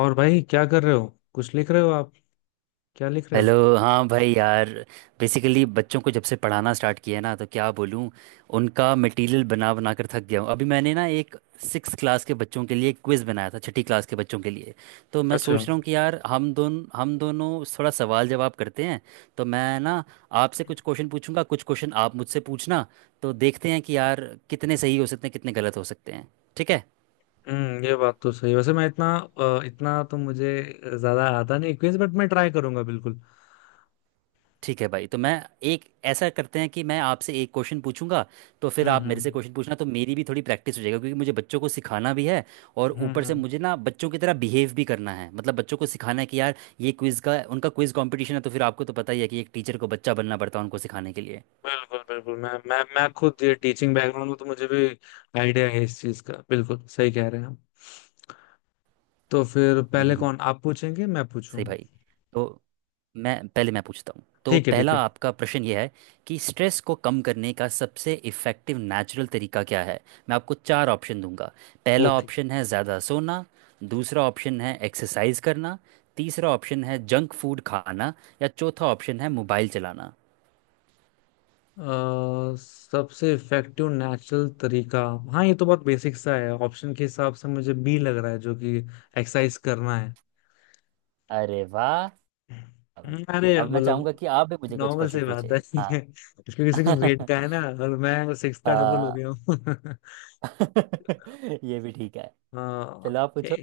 और भाई क्या कर रहे हो? कुछ लिख रहे हो आप? क्या लिख रहे हेलो, हो? हाँ भाई यार। बेसिकली बच्चों को जब से पढ़ाना स्टार्ट किया है ना, तो क्या बोलूँ, उनका मटेरियल बना बना कर थक गया हूँ। अभी मैंने ना एक सिक्स क्लास के बच्चों के लिए क्विज़ बनाया था, छठी क्लास के बच्चों के लिए। तो मैं अच्छा। सोच रहा हूँ कि यार हम दोनों थोड़ा सवाल जवाब करते हैं। तो मैं ना आपसे कुछ क्वेश्चन पूछूंगा, कुछ क्वेश्चन आप मुझसे पूछना। तो देखते हैं कि यार कितने सही हो सकते हैं, कितने गलत हो सकते हैं। ठीक है? हम्म, ये बात तो सही है। वैसे मैं इतना इतना तो मुझे ज्यादा आता नहीं क्विज, बट मैं ट्राई करूंगा बिल्कुल। ठीक है भाई। तो मैं एक ऐसा करते हैं कि मैं आपसे एक क्वेश्चन पूछूंगा, तो फिर आप मेरे से हम्म। क्वेश्चन पूछना, तो मेरी भी थोड़ी प्रैक्टिस हो जाएगा, क्योंकि मुझे बच्चों को सिखाना भी है। और हम्म ऊपर से हम्म, मुझे ना बच्चों की तरह बिहेव भी करना है। मतलब बच्चों को सिखाना है कि यार ये क्विज़ का उनका क्विज़ कंपटीशन है। तो फिर आपको तो पता ही है कि एक टीचर को बच्चा बनना पड़ता है उनको सिखाने के लिए। बिल्कुल बिल्कुल। मैं खुद ये टीचिंग बैकग्राउंड में, तो मुझे भी आइडिया है इस चीज का। बिल्कुल सही कह रहे हैं आप। तो फिर हम्म, हम्म, पहले हम्म। कौन, आप पूछेंगे मैं पूछूं? सही भाई। तो मैं पहले मैं पूछता हूँ। तो ठीक है ठीक पहला है। आपका प्रश्न यह है कि स्ट्रेस को कम करने का सबसे इफ़ेक्टिव नेचुरल तरीका क्या है। मैं आपको चार ऑप्शन दूंगा। पहला ओके। ऑप्शन है ज़्यादा सोना। दूसरा ऑप्शन है एक्सरसाइज करना। तीसरा ऑप्शन है जंक फूड खाना। या चौथा ऑप्शन है मोबाइल चलाना। सबसे इफेक्टिव नेचुरल तरीका। हाँ, ये तो बहुत बेसिक सा है। ऑप्शन के हिसाब से मुझे बी लग रहा है, जो कि एक्सरसाइज करना है। अरे वाह! अब अरे अब मैं मतलब चाहूँगा कि आप भी मुझे कुछ नॉर्मल सी क्वेश्चन बात पूछें। है क्योंकि हाँ। सिक्स ग्रेड का है ना, और मैं सिक्स का डबल हो हाँ। गया हूँ ये भी ठीक है। हाँ, चलो आप पूछो।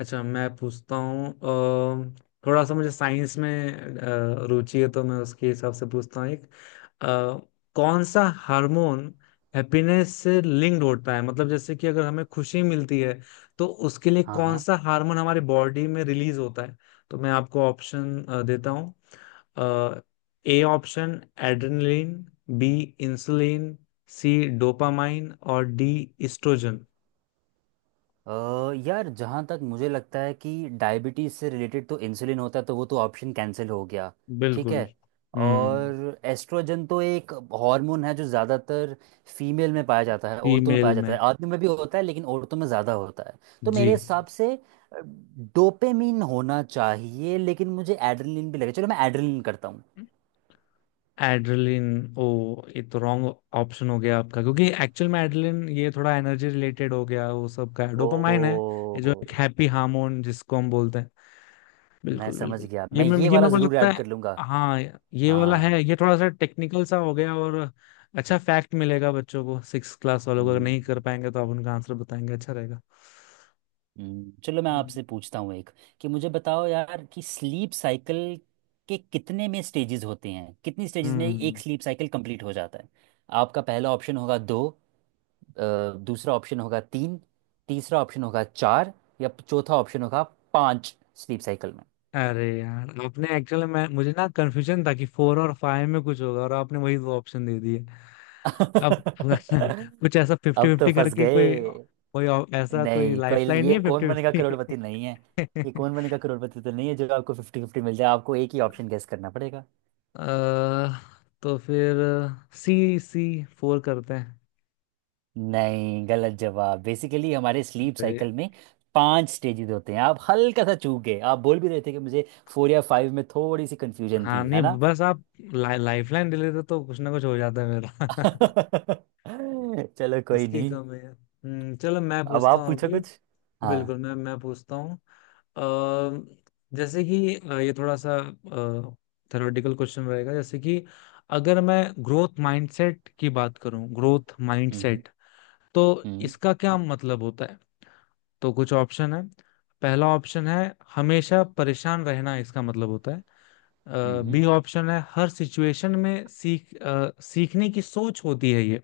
अच्छा मैं पूछता हूँ। थोड़ा सा मुझे साइंस में रुचि है, तो मैं उसके हिसाब से पूछता हूँ एक। अ, कौन सा हार्मोन हैप्पीनेस से लिंक्ड होता है? मतलब जैसे कि अगर हमें खुशी मिलती है, तो उसके लिए हाँ कौन हाँ। सा हार्मोन हमारे बॉडी में रिलीज होता है? तो मैं आपको ऑप्शन देता हूँ। A option adrenaline, B insulin, C dopamine, और डी इस्ट्रोजन। यार जहाँ तक मुझे लगता है कि डायबिटीज़ से रिलेटेड तो इंसुलिन होता है, तो वो तो ऑप्शन कैंसिल हो गया। ठीक बिल्कुल। है। हम्म। और एस्ट्रोजन तो एक हार्मोन है जो ज़्यादातर फीमेल में पाया जाता है, औरतों में फीमेल पाया जाता में। है। आदमियों में भी होता है, लेकिन औरतों में ज़्यादा होता है। तो जी। मेरे हिसाब से डोपामिन होना चाहिए, लेकिन मुझे एड्रेनलिन भी लगे। चलो, मैं एड्रेनलिन करता हूँ। एड्रेलिन, ओ, ये तो रॉन्ग ऑप्शन हो गया आपका। क्योंकि एक्चुअल में एड्रेलिन ये थोड़ा एनर्जी रिलेटेड हो गया, वो सब का ओ! डोपामाइन है। ये जो एक हैप्पी हार्मोन जिसको हम बोलते हैं। मैं बिल्कुल समझ बिल्कुल। गया, ये मैं मैं, ये ये वाला मेरे को ज़रूर लगता ऐड है कर लूँगा। हाँ ये वाला हाँ। है। ये थोड़ा सा टेक्निकल सा हो गया, और अच्छा फैक्ट मिलेगा बच्चों को। सिक्स क्लास वालों को, अगर हम्म। नहीं कर पाएंगे तो आप उनका आंसर बताएंगे, अच्छा रहेगा। चलो मैं आपसे पूछता हूँ एक कि मुझे बताओ यार कि स्लीप साइकिल के कितने में स्टेजेस होते हैं, कितनी स्टेजेस में एक हम्म। स्लीप साइकिल कंप्लीट हो जाता है। आपका पहला ऑप्शन होगा दो। दूसरा ऑप्शन होगा तीन। तीसरा ऑप्शन होगा चार। या चौथा ऑप्शन होगा पांच स्लीप साइकिल में। अरे यार, आपने एक्चुअली, मैं, मुझे ना कंफ्यूजन था कि फोर और फाइव में कुछ होगा, और आपने वही दो ऑप्शन दे दिए। अब कुछ ऐसा फिफ्टी अब तो फिफ्टी फंस करके कोई, गए। कोई ऐसा कोई नहीं, कोई लाइफ लाइन ये नहीं है कौन बनेगा फिफ्टी फिफ्टी। करोड़पति नहीं है। ये कौन बनेगा करोड़पति तो नहीं है जो आपको फिफ्टी फिफ्टी मिल जाए। आपको एक ही ऑप्शन गेस करना पड़ेगा। अ, तो फिर सी सी फोर करते हैं। नहीं, गलत जवाब। बेसिकली हमारे स्लीप अरे। साइकिल में पांच स्टेजेस होते हैं। आप हल्का सा चूक गए। आप बोल भी रहे थे कि मुझे फोर या फाइव में थोड़ी सी कंफ्यूजन हाँ थी, है नहीं, ना। बस आप लाइफ लाइन दे लेते तो कुछ ना कुछ हो जाता है मेरा। चलो, कोई उसकी नहीं। कम है। हम्म, चलो मैं अब पूछता आप हूँ पूछो अभी। कुछ। हाँ। बिल्कुल, मैं पूछता हूँ। अ, जैसे कि ये थोड़ा सा थ्योरेटिकल क्वेश्चन रहेगा। जैसे कि अगर मैं ग्रोथ माइंडसेट की बात करूं, ग्रोथ हम्म माइंडसेट तो हम्म इसका क्या मतलब होता है? तो कुछ ऑप्शन है। पहला ऑप्शन है हमेशा परेशान रहना इसका मतलब होता है। हम्म बी ऑप्शन है हर सिचुएशन में सीख, सीखने की सोच होती है ये।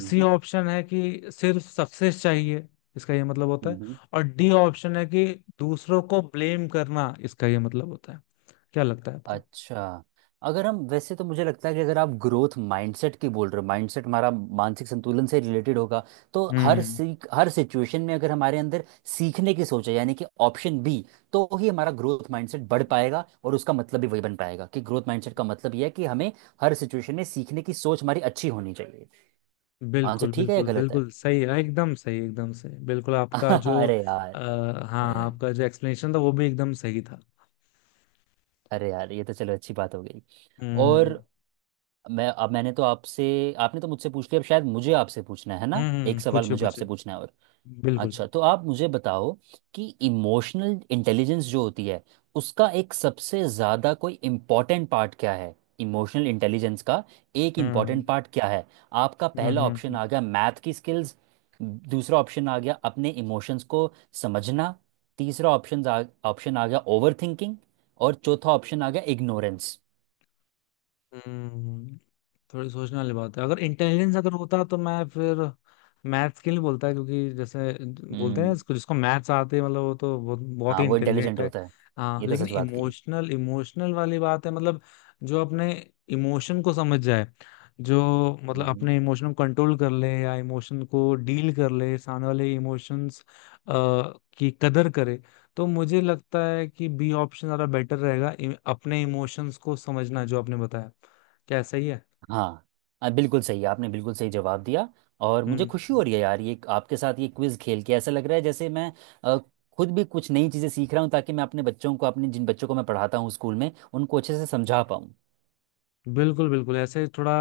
सी ऑप्शन है कि सिर्फ सक्सेस चाहिए इसका ये मतलब होता है। हम्म। और डी ऑप्शन है कि दूसरों को ब्लेम करना इसका ये मतलब होता है। क्या लगता है आपको? अच्छा, अगर हम, वैसे तो मुझे लगता है कि अगर आप ग्रोथ माइंडसेट की बोल रहे हो, माइंडसेट हमारा मानसिक संतुलन से रिलेटेड होगा, तो हर हम्म। सीख, हर सिचुएशन में अगर हमारे अंदर सीखने की सोच है, यानी कि ऑप्शन बी, तो ही हमारा ग्रोथ माइंडसेट बढ़ पाएगा, और उसका मतलब भी वही बन पाएगा कि ग्रोथ माइंडसेट का मतलब यह है कि हमें हर सिचुएशन में सीखने की सोच हमारी अच्छी होनी चाहिए। आंसर बिल्कुल ठीक है या बिल्कुल, गलत है? बिल्कुल सही है, एकदम सही, एकदम सही। बिल्कुल आपका जो, अरे यार! आ, हाँ, आपका जो एक्सप्लेनेशन था वो भी एकदम सही था। अरे यार, ये तो चलो अच्छी बात हो गई। और हम्म। मैं अब मैंने तो आपसे आपने तो मुझसे पूछ लिया। अब शायद मुझे आपसे पूछना है ना, एक हम्म, सवाल पूछे मुझे पूछे, आपसे पूछना है। और बिल्कुल। अच्छा, तो आप मुझे बताओ कि इमोशनल इंटेलिजेंस जो होती है, उसका एक सबसे ज़्यादा कोई इम्पोर्टेंट पार्ट क्या है। इमोशनल इंटेलिजेंस का एक हम्म इम्पोर्टेंट पार्ट क्या है? आपका हम्म। पहला ऑप्शन आ गया मैथ की स्किल्स। दूसरा ऑप्शन आ गया अपने इमोशंस को समझना। तीसरा ऑप्शन आ गया ओवर थिंकिंग। और चौथा ऑप्शन आ गया इग्नोरेंस। हम्म। थोड़ी सोचने वाली बात है। अगर इंटेलिजेंस अगर होता तो मैं फिर मैथ्स के लिए बोलता, क्योंकि जैसे बोलते हैं इसको, जिसको मैथ्स आते हैं मतलब वो तो बहुत बहुत हाँ, ही वो इंटेलिजेंट इंटेलिजेंट है। होता है। हाँ, ये तो लेकिन सच बात कही। इमोशनल, इमोशनल वाली बात है मतलब जो अपने इमोशन को समझ जाए, जो मतलब मम्म। अपने इमोशन को कंट्रोल कर ले या इमोशन को डील कर ले, सामने वाले इमोशंस की कदर करे। तो मुझे लगता है कि बी ऑप्शन ज़्यादा बेटर रहेगा, अपने इमोशंस को समझना, जो आपने बताया। क्या सही है? हाँ। बिल्कुल सही, आपने बिल्कुल सही जवाब दिया। और मुझे खुशी हम्म। हो रही है यार, ये आपके साथ ये क्विज खेल के ऐसा लग रहा है जैसे मैं आ, खुद भी कुछ नई चीज़ें सीख रहा हूँ, ताकि मैं अपने बच्चों को, अपने जिन बच्चों को मैं पढ़ाता हूँ स्कूल में, उनको अच्छे से समझा पाऊँ। बिल्कुल बिल्कुल, ऐसे थोड़ा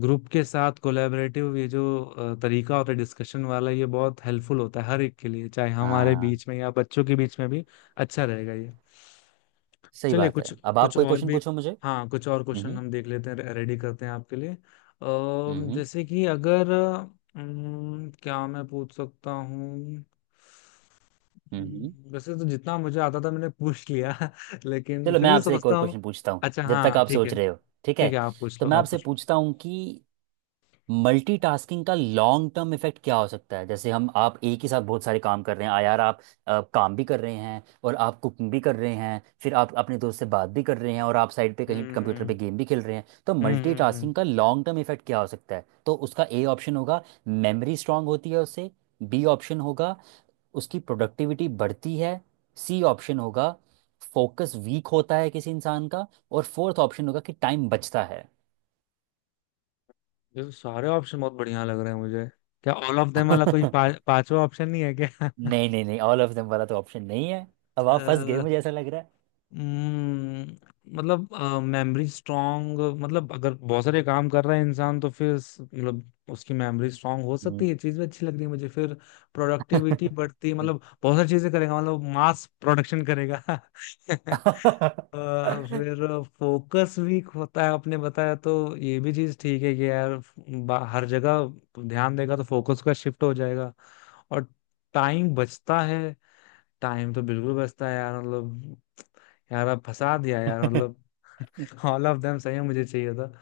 ग्रुप के साथ कोलैबोरेटिव ये जो तरीका होता है डिस्कशन वाला, ये बहुत हेल्पफुल होता है हर एक के लिए, चाहे हमारे हाँ। बीच में या बच्चों के बीच में भी। अच्छा रहेगा ये। सही चलिए बात है, कुछ, अब आप कुछ कोई और क्वेश्चन भी। पूछो मुझे। हाँ, कुछ और क्वेश्चन हम्म हम देख लेते हैं, रेडी करते हैं आपके लिए। हम्म जैसे कि अगर, क्या मैं पूछ सकता हूँ? हम्म। वैसे तो जितना मुझे आता था मैंने पूछ लिया लेकिन चलो मैं फिर भी आपसे एक सोचता और हूँ। क्वेश्चन पूछता हूँ अच्छा जब तक हाँ, आप ठीक सोच है। रहे हो। ठीक ठीक है। है, आप पूछ तो लो मैं आप आपसे पूछ लो। पूछता हूँ कि मल्टीटास्किंग का लॉन्ग टर्म इफेक्ट क्या हो सकता है। जैसे हम, आप एक ही साथ बहुत सारे काम कर रहे हैं। आ यार, आप काम भी कर रहे हैं और आप कुकिंग भी कर रहे हैं, फिर आप अपने दोस्त से बात भी कर रहे हैं, और आप साइड पे कहीं कंप्यूटर पे हम्म गेम भी खेल रहे हैं। तो हम्म। मल्टीटास्किंग का लॉन्ग टर्म इफेक्ट क्या हो सकता है? तो उसका ए ऑप्शन होगा मेमोरी स्ट्रांग होती है उससे। बी ऑप्शन होगा उसकी प्रोडक्टिविटी बढ़ती है। सी ऑप्शन होगा फोकस वीक होता है किसी इंसान का। और फोर्थ ऑप्शन होगा कि टाइम बचता है। ये तो सारे ऑप्शन बहुत बढ़िया लग रहे हैं मुझे। क्या ऑल ऑफ देम वाला कोई पांचवा ऑप्शन नहीं है क्या? नहीं नहीं नहीं ऑल ऑफ देम वाला तो ऑप्शन नहीं है। अब आप फंस गए, मुझे ऐसा लग रहा है। हम्म, मतलब मेमोरी स्ट्रांग, मतलब अगर बहुत सारे काम कर रहा है इंसान तो फिर मतलब उसकी मेमोरी स्ट्रांग हो सकती हम्म। है, ये चीज भी अच्छी लग रही है मुझे। फिर प्रोडक्टिविटी बढ़ती है, मतलब बहुत सारी चीजें करेगा, मतलब मास प्रोडक्शन करेगा अ, फिर फोकस वीक होता है आपने बताया, तो ये भी चीज ठीक है कि यार हर जगह ध्यान देगा तो फोकस का शिफ्ट हो जाएगा। और टाइम बचता है, टाइम तो बिल्कुल बचता है यार, मतलब यार आप फंसा दिया यार मतलब ऑल ऑफ देम सही है मुझे चाहिए था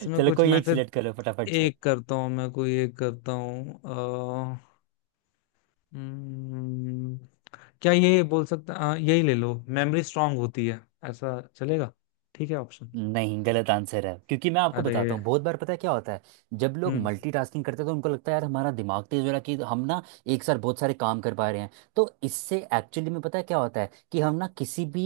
चलो, कुछ कोई मैं एक फिर। सिलेक्ट करो फटाफट से। एक करता हूँ, मैं कोई एक करता हूँ। हम्म, क्या ये बोल सकता, यही ले लो, मेमोरी स्ट्रांग होती है, ऐसा चलेगा? ठीक है ऑप्शन। नहीं, गलत आंसर है। क्योंकि मैं आपको अरे। बताता हूँ, बहुत बार पता है क्या होता है, जब लोग हम्म। मल्टीटास्किंग करते हैं, तो उनको लगता है यार हमारा दिमाग तेज हो रहा है कि हम ना एक साथ बहुत सारे काम कर पा रहे हैं। तो इससे एक्चुअली में पता है क्या होता है कि हम ना किसी भी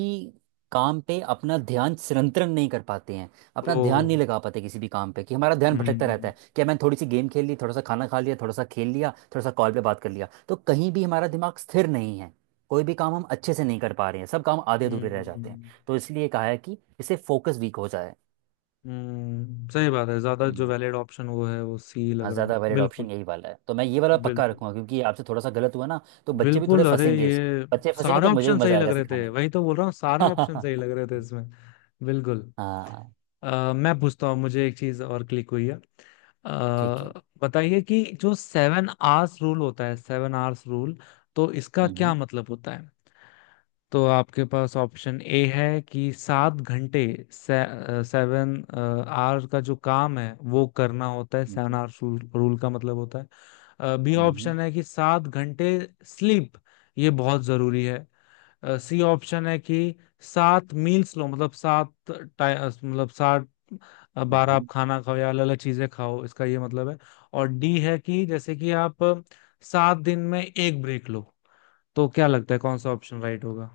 काम पे अपना ध्यान संरक्षण नहीं कर पाते हैं। ओ। अपना ध्यान नहीं लगा पाते किसी भी काम पे, कि हमारा ध्यान भटकता रहता हम्म। है, कि मैंने थोड़ी सी गेम खेल ली, थोड़ा सा खाना खा लिया, थोड़ा सा खेल लिया, थोड़ा सा कॉल पे बात कर लिया, तो कहीं भी हमारा दिमाग स्थिर नहीं है। कोई भी काम हम अच्छे से नहीं कर पा रहे हैं, सब काम आधे अधूरे रह जाते हैं। हम्म। तो इसलिए कहा है कि इससे फोकस वीक हो जाए। सही बात है, ज्यादा जो हम्म, वैलिड ऑप्शन वो है वो सी लग हाँ, रहा है, ज़्यादा वैलिड बिल्कुल। ऑप्शन यही वाला है, तो मैं ये वाला पक्का बिल्कुल। रखूंगा। क्योंकि आपसे थोड़ा सा गलत हुआ ना, तो बच्चे भी थोड़े बिल्कुल। अरे फंसेंगे इसमें। ये बच्चे फंसेंगे सारे तो मुझे ऑप्शन भी सही मज़ा लग आएगा रहे थे, सिखाने वही तो बोल रहा हूँ, सारे ऑप्शन में। सही लग रहे थे इसमें। बिल्कुल। हाँ। मैं पूछता हूँ, मुझे एक चीज और क्लिक हुई है। ठीक है। बताइए कि जो सेवन आवर्स रूल होता है, सेवन आवर्स रूल तो इसका हम्म क्या हम्म मतलब होता है? तो आपके पास ऑप्शन ए है कि सात घंटे सेवन आवर का जो काम है वो करना होता है, सेवन आवर रूल, रूल का मतलब होता है। बी हम्म हम्म, ऑप्शन है कि सात घंटे स्लीप, ये बहुत जरूरी है। सी ऑप्शन है कि सात मील्स लो, मतलब सात मतलब सात बार आप हम्म, खाना खाओ, या अलग अलग चीजें खाओ, इसका ये मतलब है। और डी है कि जैसे कि आप सात दिन में एक ब्रेक लो। तो क्या लगता है, कौन सा ऑप्शन राइट होगा?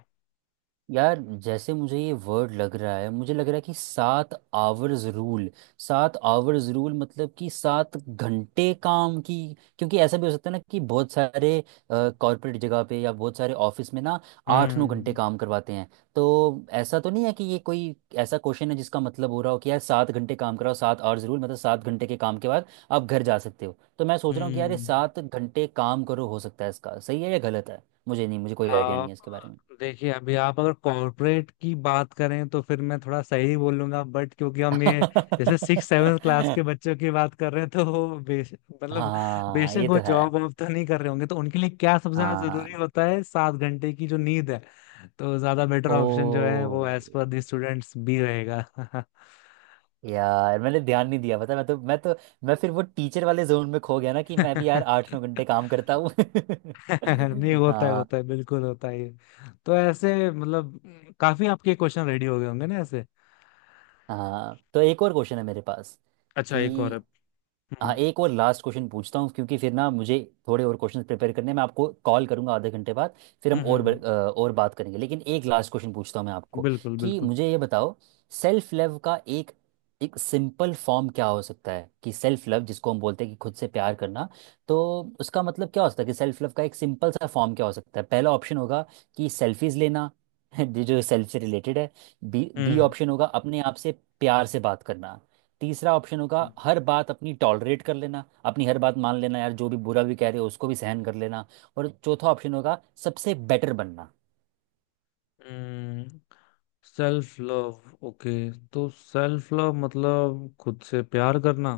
यार जैसे मुझे ये वर्ड लग रहा है, मुझे लग रहा है कि सात आवर्स रूल, सात आवर्स रूल मतलब कि सात घंटे काम की। क्योंकि ऐसा भी हो सकता है ना कि बहुत सारे कॉर्पोरेट जगह पे या बहुत सारे ऑफिस में ना आठ नौ घंटे हम्म काम करवाते हैं। तो ऐसा तो नहीं है कि ये कोई ऐसा क्वेश्चन है जिसका मतलब हो रहा हो कि यार सात घंटे काम कराओ, सात आवर्स रूल मतलब सात घंटे के काम के बाद आप घर जा सकते हो। तो मैं सोच रहा हूँ कि यार ये हम्म। सात घंटे काम करो, हो सकता है इसका सही है या गलत है। मुझे कोई आइडिया नहीं आप है इसके बारे में। देखिए, अभी आप अगर कॉर्पोरेट की बात करें तो फिर मैं थोड़ा सही बोलूंगा, बट क्योंकि हम ये जैसे सिक्स सेवन क्लास के बच्चों की बात कर रहे हैं, तो वो बेश मतलब हाँ, बेशक ये वो तो है। जॉब वॉब तो नहीं कर रहे होंगे, तो उनके लिए क्या सबसे ज्यादा जरूरी हाँ। होता है? सात घंटे की जो नींद है। तो ज्यादा बेटर ओ! ऑप्शन जो है वो as per the students B रहेगा। यार मैंने ध्यान नहीं दिया पता, मैं फिर वो टीचर वाले जोन में खो गया ना, कि मैं भी यार आठ नौ घंटे काम करता हूँ। नहीं, होता है, होता हाँ। है, बिल्कुल होता है ये। तो ऐसे मतलब काफी आपके क्वेश्चन रेडी हो गए होंगे ना ऐसे। हाँ, तो एक और क्वेश्चन है मेरे पास अच्छा कि, एक और है। हाँ, हम्म एक और लास्ट क्वेश्चन पूछता हूँ, क्योंकि फिर ना मुझे थोड़े और क्वेश्चन प्रिपेयर करने हैं। मैं आपको कॉल करूँगा आधे घंटे बाद, फिर हम हम्म। और और बात करेंगे। लेकिन एक लास्ट क्वेश्चन पूछता हूँ मैं आपको बिल्कुल कि बिल्कुल। मुझे ये बताओ सेल्फ लव का एक एक सिंपल फॉर्म क्या हो सकता है। कि सेल्फ लव जिसको हम बोलते हैं कि खुद से प्यार करना, तो उसका मतलब क्या हो सकता है, कि सेल्फ लव का एक सिंपल सा फॉर्म क्या हो सकता है। पहला ऑप्शन होगा कि सेल्फीज लेना जो सेल्फ से रिलेटेड है। बी बी ऑप्शन होगा अपने आप से प्यार से बात करना। तीसरा ऑप्शन होगा हम्म हर बात अपनी टॉलरेट कर लेना, अपनी हर बात मान लेना, यार जो भी बुरा भी कह रहे हो उसको भी सहन कर लेना। और चौथा ऑप्शन होगा सबसे बेटर बनना। हम्म। Self love, okay. तो सेल्फ लव मतलब खुद से प्यार करना।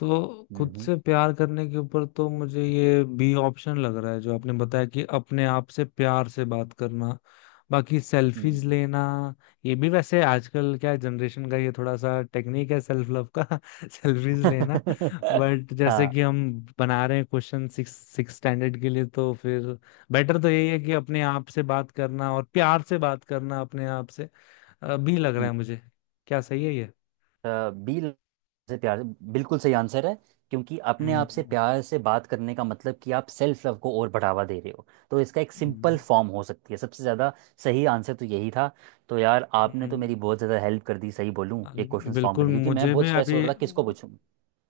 तो खुद हम्म से प्यार करने के ऊपर तो मुझे ये बी ऑप्शन लग रहा है, जो आपने बताया, कि अपने आप से प्यार से बात करना। बाकी सेल्फीज हम्म, लेना, ये भी वैसे आजकल क्या जनरेशन का ये थोड़ा सा टेक्निक है सेल्फ लव का सेल्फीज लेना। हम्म, बट जैसे कि हाँ, हम बना रहे हैं क्वेश्चन सिक्स, सिक्स स्टैंडर्ड के लिए, तो फिर बेटर तो यही है कि अपने आप से बात करना, और प्यार से बात करना अपने आप से। भी लग रहा है मुझे। क्या सही है ये? बी से प्यार से- बिल्कुल सही आंसर है। क्योंकि अपने आप से हम्म। प्यार से बात करने का मतलब कि आप सेल्फ लव को और बढ़ावा दे रहे हो, तो इसका एक हम्म, सिंपल फॉर्म हो सकती है सबसे ज़्यादा। सही आंसर तो यही था। तो यार आपने तो हम्म, मेरी बहुत ज़्यादा हेल्प कर दी, सही बोलूँ, एक अरे क्वेश्चन फॉर्म बिल्कुल। करने, क्योंकि मैं मुझे भी बहुत स्ट्रेस हो अभी रहा था किसको पूछूँ।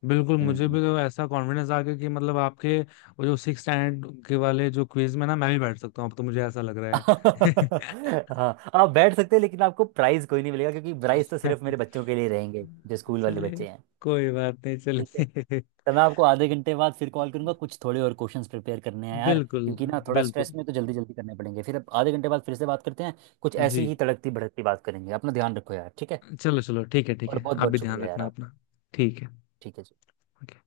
बिल्कुल, मुझे भी हम्म। तो ऐसा कॉन्फिडेंस आ गया कि मतलब आपके वो जो सिक्स स्टैंडर्ड के वाले जो क्विज में ना, मैं भी बैठ सकता हूँ, अब तो मुझे ऐसा लग रहा हाँ, आप बैठ सकते हैं, लेकिन आपको प्राइज़ कोई नहीं मिलेगा, क्योंकि प्राइज़ तो है। सिर्फ मेरे बच्चों के लिए रहेंगे, जो स्कूल वाले चलिए, बच्चे हैं। कोई बात नहीं, ठीक है। चलिए। तो मैं आपको आधे घंटे बाद फिर कॉल करूंगा, कुछ थोड़े और क्वेश्चंस प्रिपेयर करने हैं यार, बिल्कुल, क्योंकि ना थोड़ा स्ट्रेस बिल्कुल। में तो जल्दी जल्दी करने पड़ेंगे। फिर अब आधे घंटे बाद फिर से बात करते हैं। कुछ जी, ऐसी ही तड़कती भड़कती बात करेंगे। अपना ध्यान रखो यार। ठीक है? चलो चलो, ठीक है ठीक और है, बहुत आप भी बहुत ध्यान शुक्रिया यार रखना आपका। अपना। ठीक है। ठीक है जी। ओके।